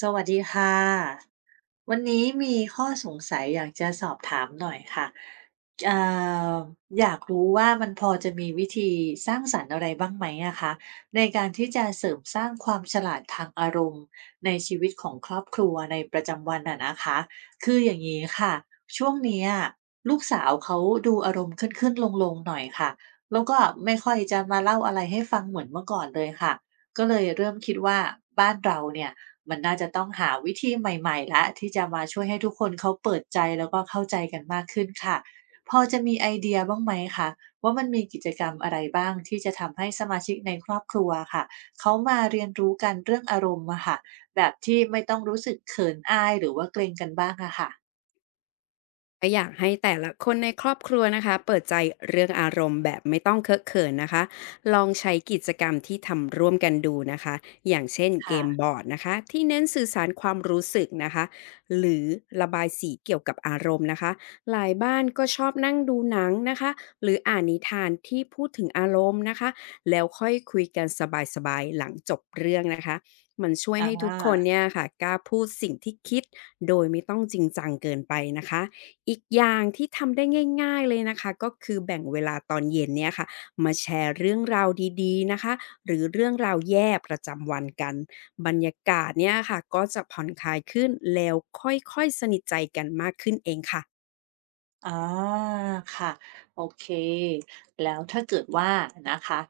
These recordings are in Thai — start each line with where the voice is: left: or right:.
right: สวัสดีค่ะวันนี้มีข้อสงสัยอยากจะสอบถามหน่อยค่ะเอ่ออยากรู้ว่ามันพอจะมีวิธีสร้างสรรค์อะไรบ้างไหมอะคะในการที่จะเสริมสร้างความฉลาดทางอารมณ์ในชีวิตของครอบครัวในประจำวันอะนะคะคืออย่างนี้ค่ะช่วงเนี้ยลูกสาวเขาดูอารมณ์ขึ้นๆลงๆหน่อยค่ะแล้วก็ไม่ค่อยจะมาเล่าอะไรให้ฟังเหมือนเมื่อก่อนเลยค่ะก็เลยเริ่มคิดว่าบ้านเราเนี่ย มันน่าจะต้องหาวิธีใหม่ๆแล้วที่จะมาช่วยให้ทุกคนเขาเปิดใจแล้วก็เข้าใจกันมากขึ้นค่ะพอจะมีไอเดียบ้างไหมคะว่ามันมีกิจกรรมอะไรบ้างที่จะทำให้สมาชิกในครอบครัวอะค่ะเขามาเรียนรู้กันเรื่องอารมณ์อะค่ะแบบที่ไม่ต้องรู้สึกเขินอายหรือว่าเกรงกันบ้างอะค่ะ
left: ก็อยากให้แต่ละคนในครอบครัวนะคะเปิดใจเรื่องอารมณ์แบบไม่ต้องเคอะเขินนะคะลองใช้กิจกรรมที่ทำร่วมกันดูนะคะอย่างเช่นเกมบ
right: ค่ะ
left: อร์ดนะคะที่เน้นสื่อสารความรู้สึกนะคะหรือระบายสีเกี่ยวกับอารมณ์นะคะหลายบ้านก็ชอบนั่งดูหนังนะคะหรืออ่านนิทานที่พูดถึงอารมณ์นะคะแล้วค่อยคุยกันสบายๆหลังจบเรื่องนะคะมันช่วย
right: อา
left: ให้ทุกคนเนี่ยค่ะกล้าพูดสิ่งที่คิดโดยไม่ต้องจริงจังเกินไปนะคะ อีกอย่างที่ทำได้ง่ายๆเลยนะคะก็คือแบ่งเวลาตอนเย็นเนี่ยค่ะมาแชร์เรื่องราวดีๆนะคะหรือเรื่องราวแย่ประจำวันกันบรรยากาศเนี่ยค่ะก็จะผ่อนคลายขึ้นแล้วค่อยๆสนิทใจกันมากขึ้นเองค่ะ
right: อาค่ะโอเคแล้วถ้าเกิดว่านะคะ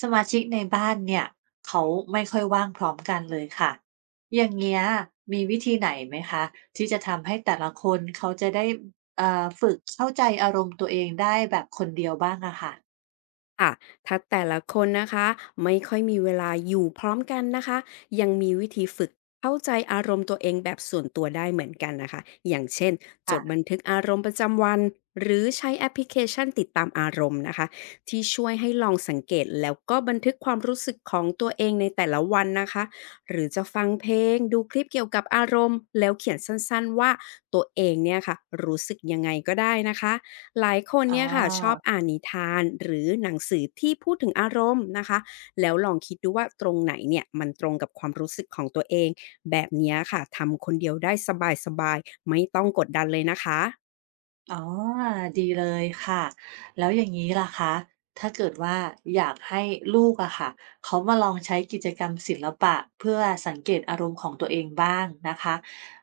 right: สมาชิกในบ้านเนี่ยเขาไม่ค่อยว่างพร้อมกันเลยค่ะอย่างเงี้ยมีวิธีไหนไหมคะที่จะทำให้แต่ละคนเขาจะได้ฝึกเข้าใจอารมณ์ตัวเองได้แบบคนเดียวบ้างอะค่ะ
left: ค่ะถ้าแต่ละคนนะคะไม่ค่อยมีเวลาอยู่พร้อมกันนะคะยังมีวิธีฝึกเข้าใจอารมณ์ตัวเองแบบส่วนตัวได้เหมือนกันนะคะอย่างเช่นจดบั
right: ค่ะ
left: นทึกอารมณ์ประจำวันหรือใช้แอปพลิเคชันติดตามอารมณ์นะคะที่ช่วยให้ลองสังเกตแล้วก็บันทึกความรู้สึกของตัวเองในแต่ละวันนะคะหรือจะฟังเพลงดูคลิปเกี่ยวกับอารมณ์แล้วเขียนสั้นๆว่าตัวเองเนี่ยค่ะรู้สึกยังไงก็ได้นะคะ หลายคน
right: อ๋
left: เนี่ยค่ะชอบ
right: อ
left: อ่านนิทานหรือหนังสือที่พูดถึงอารมณ์นะคะแล้วลองคิดดูว่าตรงไหนเนี่ยมันตรงกับความรู้สึกของตัวเองแบบเนี้ยค่ะทำคนเดียวได้สบายๆไม่ต้องกดดันเลยนะคะ
right: อ๋อ ดีเลยค่ะ แล้วอย่างนี้ล่ะคะ ถ้าเกิดว่าอยากให้ลูกอะค่ะเขามาลองใช้กิจกรรมศิลปะเพื่อสังเกตอารมณ์ของตัวเองบ้างนะคะ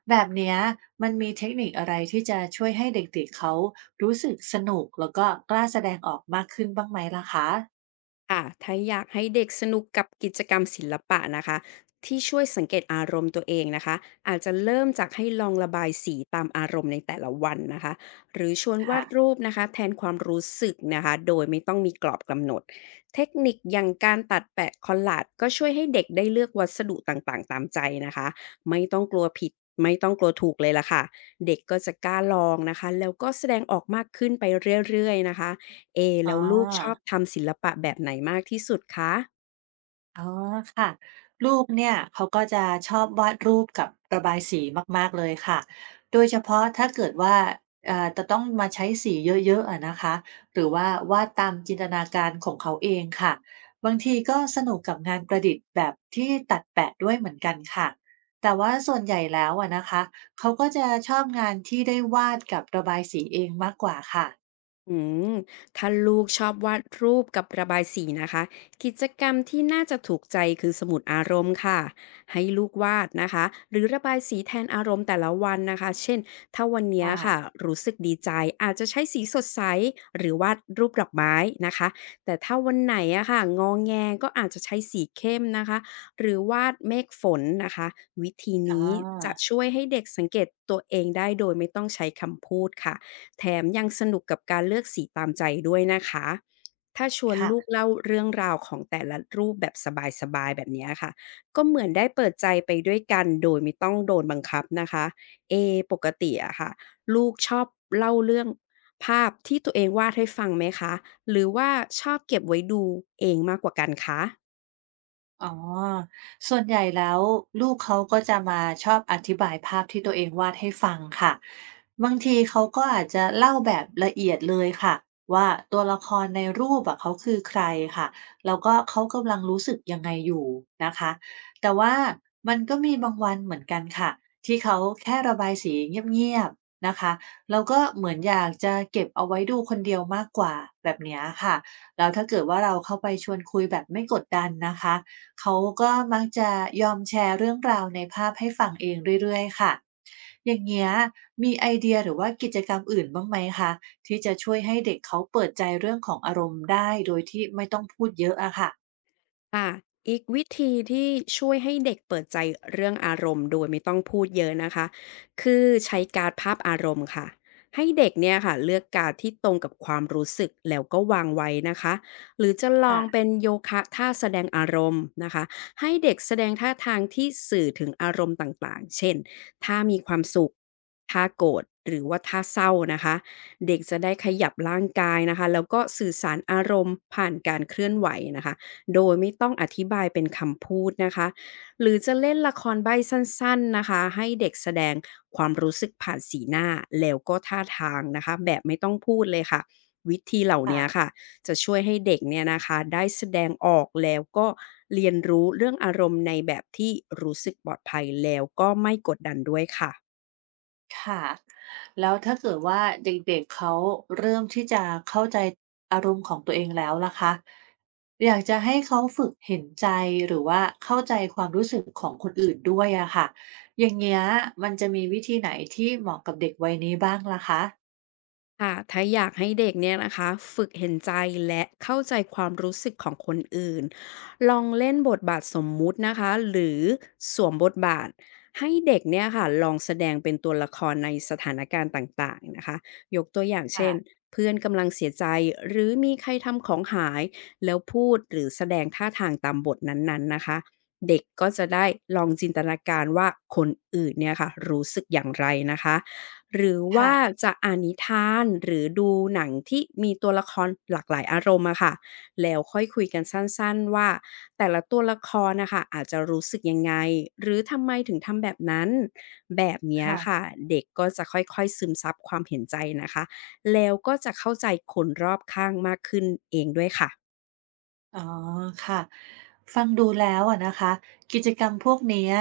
right: แบบเนี้ยมันมีเทคนิคอะไรที่จะช่วยให้เด็กๆเขารู้สึกสนุกแล้วก็กล้าแสดงออกมากขึ้นบ้างไหมล่ะคะ
left: ค่ะถ้าอยากให้เด็กสนุกกับกิจกรรมศิลปะนะคะที่ช่วยสังเกตอารมณ์ตัวเองนะคะอาจจะเริ่มจากให้ลองระบายสีตามอารมณ์ในแต่ละวันนะคะหรือชวนวา
right: ค่ะ
left: ดรูปนะคะแทนความรู้สึกนะคะโดยไม่ต้องมีกรอบกำหนดเทคนิคอย่างการตัดแปะคอลลาจก็ช่วยให้เด็กได้เลือกวัสดุต่างๆตามใจนะคะไม่ต้องกลัวผิดไม่ต้องกลัวถูกเลยล่ะค่ะเด็กก็จะกล้าลองนะคะแล้วก็แสดงออกมากขึ้นไปเรื่อยๆนะคะ เอ
right: อ๋อ
left: แล้วลูกชอบทำศิลปะแบบไหนมากที่สุดคะ
right: อ๋อค่ะลูกเนี่ยเขาก็จะชอบวาดรูปกับระบายสีมากๆเลยค่ะโดยเฉพาะถ้าเกิดว่าจะต้องมาใช้สีเยอะๆอะนะคะหรือว่าวาดตามจินตนาการของเขาเองค่ะบางทีก็สนุกกับงานประดิษฐ์แบบที่ตัดแปะด้วยเหมือนกันค่ะแต่ว่าส่วนใหญ่แล้วอะนะคะเขาก็จะชอบงานที่ได้วาดกับระบายสีเองมากกว่าค่ะ
left: อืมถ้าลูกชอบวาดรูปกับระบายสีนะคะกิจกรรมที่น่าจะถูกใจคือสมุดอารมณ์ค่ะให้ลูกวาดนะคะหรือระบายสีแทนอารมณ์แต่ละวันนะคะเช่นถ้าวันเนี้ย
right: ค่ะ
left: ค่ะรู้สึกดีใจอาจจะใช้สีสดใสหรือวาดรูปดอกไม้นะคะแต่ถ้าวันไหนอะค่ะงองแงก็อาจจะใช้สีเข้มนะคะหรือวาดเมฆฝนนะคะวิธี
right: อ๋อ
left: นี้จะช่วยให้เด็กสังเกตตัวเองได้โดยไม่ต้องใช้คำพูดค่ะ แถมยังสนุกกับการเลือกสีตามใจด้วยนะคะ ถ้าชวน
right: ค่ะ
left: ลูกเล่าเรื่องราวของแต่ละรูปแบบสบายๆแบบเนี้ยค่ะ ก็เหมือนได้เปิดใจไปด้วยกันโดยไม่ต้องโดนบังคับนะคะ เอปกติอะค่ะลูกชอบเล่าเรื่องภาพที่ตัวเองวาดให้ฟังไหมคะ หรือว่าชอบเก็บไว้ดูเองมากกว่ากันคะ
right: อ๋อส่วนใหญ่แล้วลูกเขาก็จะมาชอบอธิบายภาพที่ตัวเองวาดให้ฟังค่ะ บางทีเขาก็อาจจะเล่าแบบละเอียดเลยค่ะว่าตัวละครในรูปอะเขาคือใครค่ะ แล้วก็เขากำลังรู้สึกยังไงอยู่นะคะ แต่ว่ามันก็มีบางวันเหมือนกันค่ะที่เขาแค่ระบายสีเงียบๆนะคะ แล้วก็เหมือนอยากจะเก็บเอาไว้ดูคนเดียวมากกว่าแบบเนี้ยค่ะแล้วถ้าเกิดว่าเราเข้าไปชวนคุยแบบไม่กดดันนะคะ เขาก็มักจะยอมแชร์เรื่องราวในภาพให้ฟังเองเรื่อยๆค่ะ อย่างเงี้ยมีไอเดียหรือว่ากิจกรรมอื่นบ้างไหมคะที่จะช่วยให้เด็กเขาเปิดใจเรื่องของอารมณ์ได้โดยที่ไม่ต้องพูดเยอะอะค่ะ
left: ค่ะอีกวิธีที่ช่วยให้เด็กเปิดใจเรื่องอารมณ์โดยไม่ต้องพูดเยอะนะคะคือใช้การ์ดภาพอารมณ์ค่ะให้เด็กเนี่ยค่ะเลือกการดที่ตรงกับความรู้สึกแล้วก็วางไว้นะคะหรือจะลอ
right: ค่ะ
left: งเป็นโยคะท่าแสดงอารมณ์นะคะให้เด็กแสดงท่าทางที่สื่อถึงอารมณ์ต่างๆเช่นถ้ามีความสุขท่าโกรธหรือว่าท่าเศร้านะคะเด็กจะได้ขยับร่างกายนะคะแล้วก็สื่อสารอารมณ์ผ่านการเคลื่อนไหวนะคะ โดยไม่ต้องอธิบายเป็นคำพูดนะคะ หรือจะเล่นละครใบ้สั้นๆนะคะ ให้เด็กแสดงความรู้สึกผ่านสีหน้าแล้วก็ท่าทางนะคะ แบบไม่ต้องพูดเลยค่ะ วิธีเหล่านี้
right: ค่ะ
left: ค่ะจะช่วยให้เด็กเนี่ยนะคะได้แสดงออกแล้วก็เรียนรู้เรื่องอารมณ์ในแบบที่รู้สึกปลอดภัยแล้วก็ไม่กดดันด้วยค่ะ
right: ค่ะ แล้วถ้าเกิดว่าเด็กๆเขาเริ่มที่จะเข้าใจอารมณ์ของตัวเองแล้วล่ะคะ อยากจะให้เขาฝึกเห็นใจหรือว่าเข้าใจความรู้สึกของคนอื่นด้วยอะค่ะอย่างเงี้ยมันจะมีวิธีไหนที่เหมาะกับเด็กวัยนี้บ้างล่ะคะ
left: ค่ะถ้าอยากให้เด็กเนี่ยนะคะฝึกเห็นใจและเข้าใจความรู้สึกของคนอื่น ลองเล่นบทบาทสมมุตินะคะหรือสวมบทบาทให้เด็กเนี่ยค่ะลองแสดงเป็นตัวละครในสถานการณ์ต่างๆนะคะยกตัวอย่าง
right: ค่ะ
left: เช่นเพื่อนกำลังเสียใจหรือมีใครทำของหายแล้วพูดหรือแสดงท่าทางตามบทนั้นๆนะคะเด็กก็จะได้ลองจินตนาการว่าคนอื่นเนี่ยค่ะรู้สึกอย่างไรนะคะ หรือว่า
right: ค่ะ
left: จะอ่านนิทานหรือดูหนังที่มีตัวละครหลากหลายอารมณ์อะค่ะแล้วค่อยคุยกันสั้นๆว่าแต่ละตัวละครนะคะอาจจะรู้สึกยังไงหรือทำไมถึงทำแบบนั้นแบบเนี้ยค่ะ
right: ค่ะ
left: เด็กก็จะค่อยๆซึมซับความเห็นใจนะคะแล้วก็จะเข้าใจคนรอบข้างมากขึ้นเองด้วยค่ะ
right: อ๋อค่ะฟังดูแล้วอะนะคะกิจกรรมพวกเนี้ย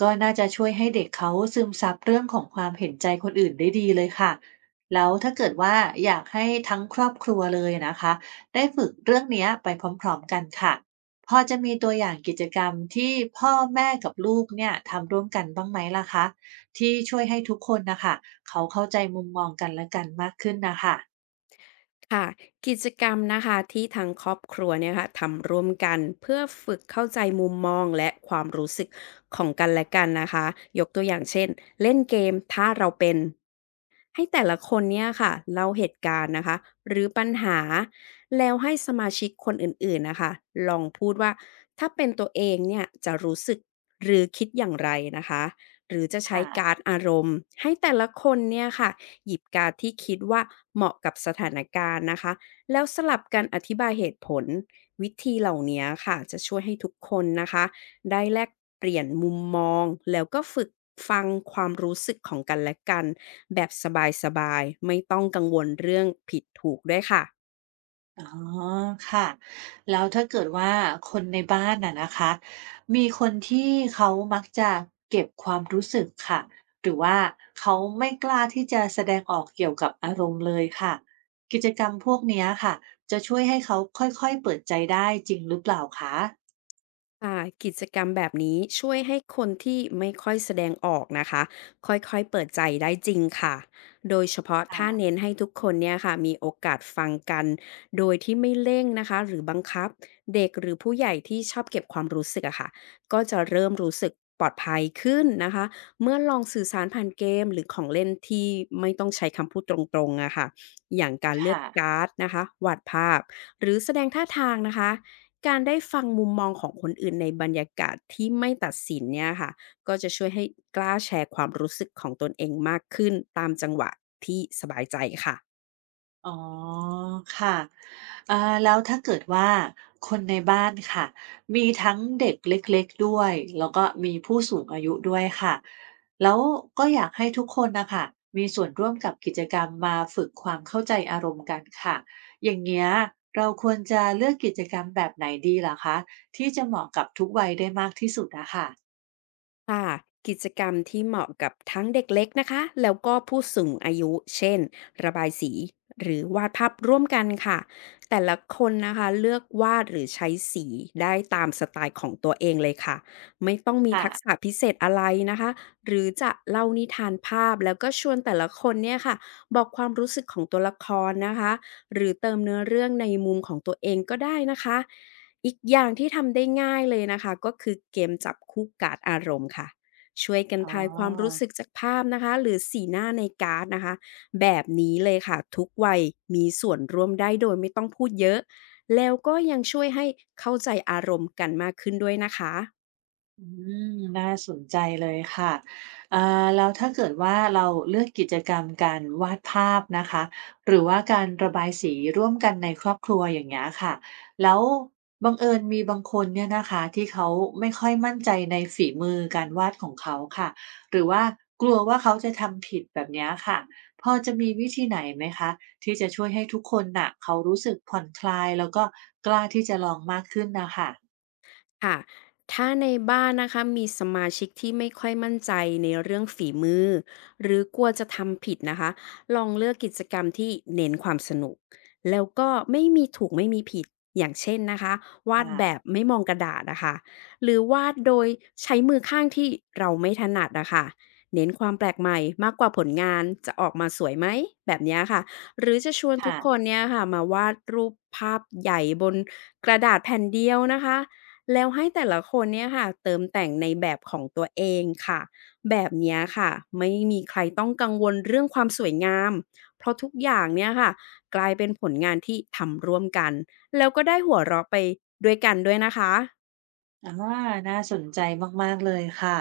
right: ก็น่าจะช่วยให้เด็กเขาซึมซับเรื่องของความเห็นใจคนอื่นได้ดีเลยค่ะแล้วถ้าเกิดว่าอยากให้ทั้งครอบครัวเลยนะคะได้ฝึกเรื่องเนี้ยไปพร้อมๆกันค่ะพอจะมีตัวอย่างกิจกรรมที่พ่อแม่กับลูกเนี่ยทำร่วมกันบ้างไหมล่ะคะที่ช่วยให้ทุกคนนะคะเขาเข้าใจมุมมองกันและกันมากขึ้นนะคะ
left: ค่ะกิจกรรมนะคะที่ทางครอบครัวเนี่ยค่ะทำร่วมกันเพื่อฝึกเข้าใจมุมมองและความรู้สึกของกันและกันนะคะยกตัวอย่างเช่นเล่นเกมถ้าเราเป็น ให้แต่ละคนเนี่ยค่ะเล่าเหตุการณ์นะคะหรือปัญหาแล้วให้สมาชิกคนอื่นๆนะคะลองพูดว่าถ้าเป็นตัวเองเนี่ยจะรู้สึกหรือคิดอย่างไรนะคะหรือจะใช้กา
right: ค่ะ
left: รดอารมณ์ให้แต่ละคนเนี่ยค่ะหยิบการดที่คิดว่าเหมาะกับสถานการณ์นะคะแล้วสลับกันอธิบายเหตุผลวิธีเหล่านี้ค่ะจะช่วยให้ทุกคนนะคะ ได้แลกเปลี่ยนมุมมองแล้วก็ฝึกฟังความรู้สึกของกันและกันแบบสบายๆไม่ต้องกังวลเรื่องผิดถูกด้วยค่ะ
right: อ๋อค่ะแล้วถ้าเกิดว่าคนในบ้านน่ะนะคะมีคนที่เขามักจะเก็บความรู้สึกค่ะหรือว่าเขาไม่กล้าที่จะแสดงออกเกี่ยวกับอารมณ์เลยค่ะกิจกรรมพวกเนี้ยค่ะจะช่วยให้เขาค่อยๆเปิดใจได้จริงหรือเปล่าคะ
left: ค่ะกิจกรรมแบบนี้ช่วยให้คนที่ไม่ค่อยแสดงออกนะคะค่อยๆเปิดใจได้จริงค่ะโดยเฉพาะ
right: ค่ะ
left: ถ้าเน้นให้ทุกคนเนี่ยค่ะมีโอกาสฟังกันโดยที่ไม่เร่งนะคะหรือบังคับเด็กหรือผู้ใหญ่ที่ชอบเก็บความรู้สึกอะค่ะก็จะเริ่มรู้สึกปลอดภัยขึ้นนะคะเมื่อลองสื่อสารผ่านเกมหรือของเล่นที่ไม่ต้องใช้คำพูดตรงๆอะค่ะอย่างการเลือก
right: ค่ะ
left: การ์ดนะคะวาดภาพหรือแสดงท่าทางนะคะ การได้ฟังมุมมองของคนอื่นในบรรยากาศที่ไม่ตัดสินเนี่ยค่ะก็จะช่วยให้กล้าแชร์ความรู้สึกของตนเองมากขึ้นตามจังหวะที่สบายใจค่ะ
right: อ๋อค่ะอ่าแล้วถ้าเกิดว่าคนในบ้านค่ะมีทั้งเด็กเล็กๆด้วยแล้วก็มีผู้สูงอายุด้วยค่ะแล้วก็อยากให้ทุกคนนะค่ะมีส่วนร่วมกับกิจกรรมมาฝึกความเข้าใจอารมณ์กันค่ะอย่างเงี้ยเราควรจะเลือกกิจกรรมแบบไหนดีเหรอคะที่จะเหมาะกับทุกวัยได้มากที่สุดอะค่ะ
left: ค่ะกิจกรรมที่เหมาะกับทั้งเด็กเล็กนะคะแล้วก็ผู้สูงอายุเช่นระบายสีหรือวาดภาพร่วมกันค่ะแต่ละคนนะคะเลือกวาดหรือใช้สีได้ตามสไตล์ของตัวเองเลยค่ะไม่ต้องมีทักษะ
right: ค่ะ
left: พิเศษอะไรนะคะหรือจะเล่านิทานภาพแล้วก็ชวนแต่ละคนเนี่ยค่ะบอกความรู้สึกของตัวละครนะคะหรือเติมเนื้อเรื่องในมุมของตัวเองก็ได้นะคะ อีกอย่างที่ทำได้ง่ายเลยนะคะก็คือเกมจับคู่การ์ดอารมณ์ค่ะช่วยกัน
right: อ๋
left: ทายความรู้
right: อ
left: สึกจากภาพนะคะหรือสีหน้าในการ์ดนะคะแบบนี้เลยค่ะทุกวัยมีส่วนร่วมได้โดยไม่ต้องพูดเยอะแล้วก็ยังช่วยให้เข้าใจอารมณ์กันมากขึ้นด้วยนะคะ
right: อืมน่าสนใจเลยค่ะเอ่าแล้วถ้าเกิดว่าเราเลือกกิจกรรมการวาดภาพนะคะ หรือว่าการระบายสีร่วมกันในครอบครัวอย่างเงี้ยค่ะแล้วบังเอิญมีบางคนเนี่ยนะคะที่เขาไม่ค่อยมั่นใจในฝีมือการวาดของเขาค่ะหรือว่ากลัวว่าเขาจะทำผิดแบบเนี้ยค่ะพอจะมีวิธีไหนไหมคะที่จะช่วยให้ทุกคนน่ะเขารู้สึกผ่อนคลายแล้วก็กล้าที่จะลองมากขึ้นนะคะ
left: ค่ะถ้าในบ้านนะคะมีสมาชิกที่ไม่ค่อยมั่นใจในเรื่องฝีมือหรือกลัวจะทำผิดนะคะลองเลือกกิจกรรมที่เน้นความสนุกแล้วก็ไม่มีถูกไม่มีผิดอย่างเช่นนะคะ
right: ค
left: วาดแบบ
right: ่ะ
left: ไม่มองกระดาษนะคะหรือวาดโดยใช้มือข้างที่เราไม่ถนัดนะคะเน้นความแปลกใหม่มากกว่าผลงานจะออกมาสวยไหมแบบเนี้ยค่ะหรือจะชวนทุก
right: ค่ะ
left: คนเนี่ยค่ะมาวาดรูปภาพใหญ่บนกระดาษแผ่นเดียวนะคะ แล้วให้แต่ละคนเนี่ยค่ะเติมแต่งในแบบของตัวเองค่ะแบบเนี้ยค่ะไม่มีใครต้องกังวลเรื่องความสวยงามเพราะทุกอย่างเนี่ยค่ะกลายเป็นผลงานที่ทำร่วมกันแล้วก็ได้หัวเราะไปด้วยกันด้วยนะคะ
right: อาน่าสนใจมากๆเลยค่ะ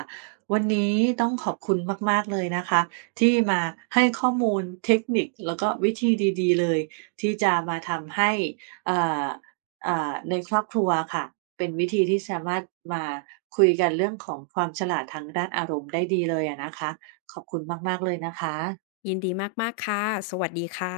right: วันนี้ต้องขอบคุณมากๆเลยนะคะที่มาให้ข้อมูลเทคนิคแล้วก็วิธีดีๆเลยที่จะมาทำให้อ่าอ่าในครอบครัวค่ะเป็นวิธีที่สามารถมาคุยกันเรื่องของความฉลาดทางด้านอารมณ์ได้ดีเลยอะนะคะขอบคุณมากๆเลยนะคะ
left: ยินดีมากๆค่ะสวัสดีค่ะ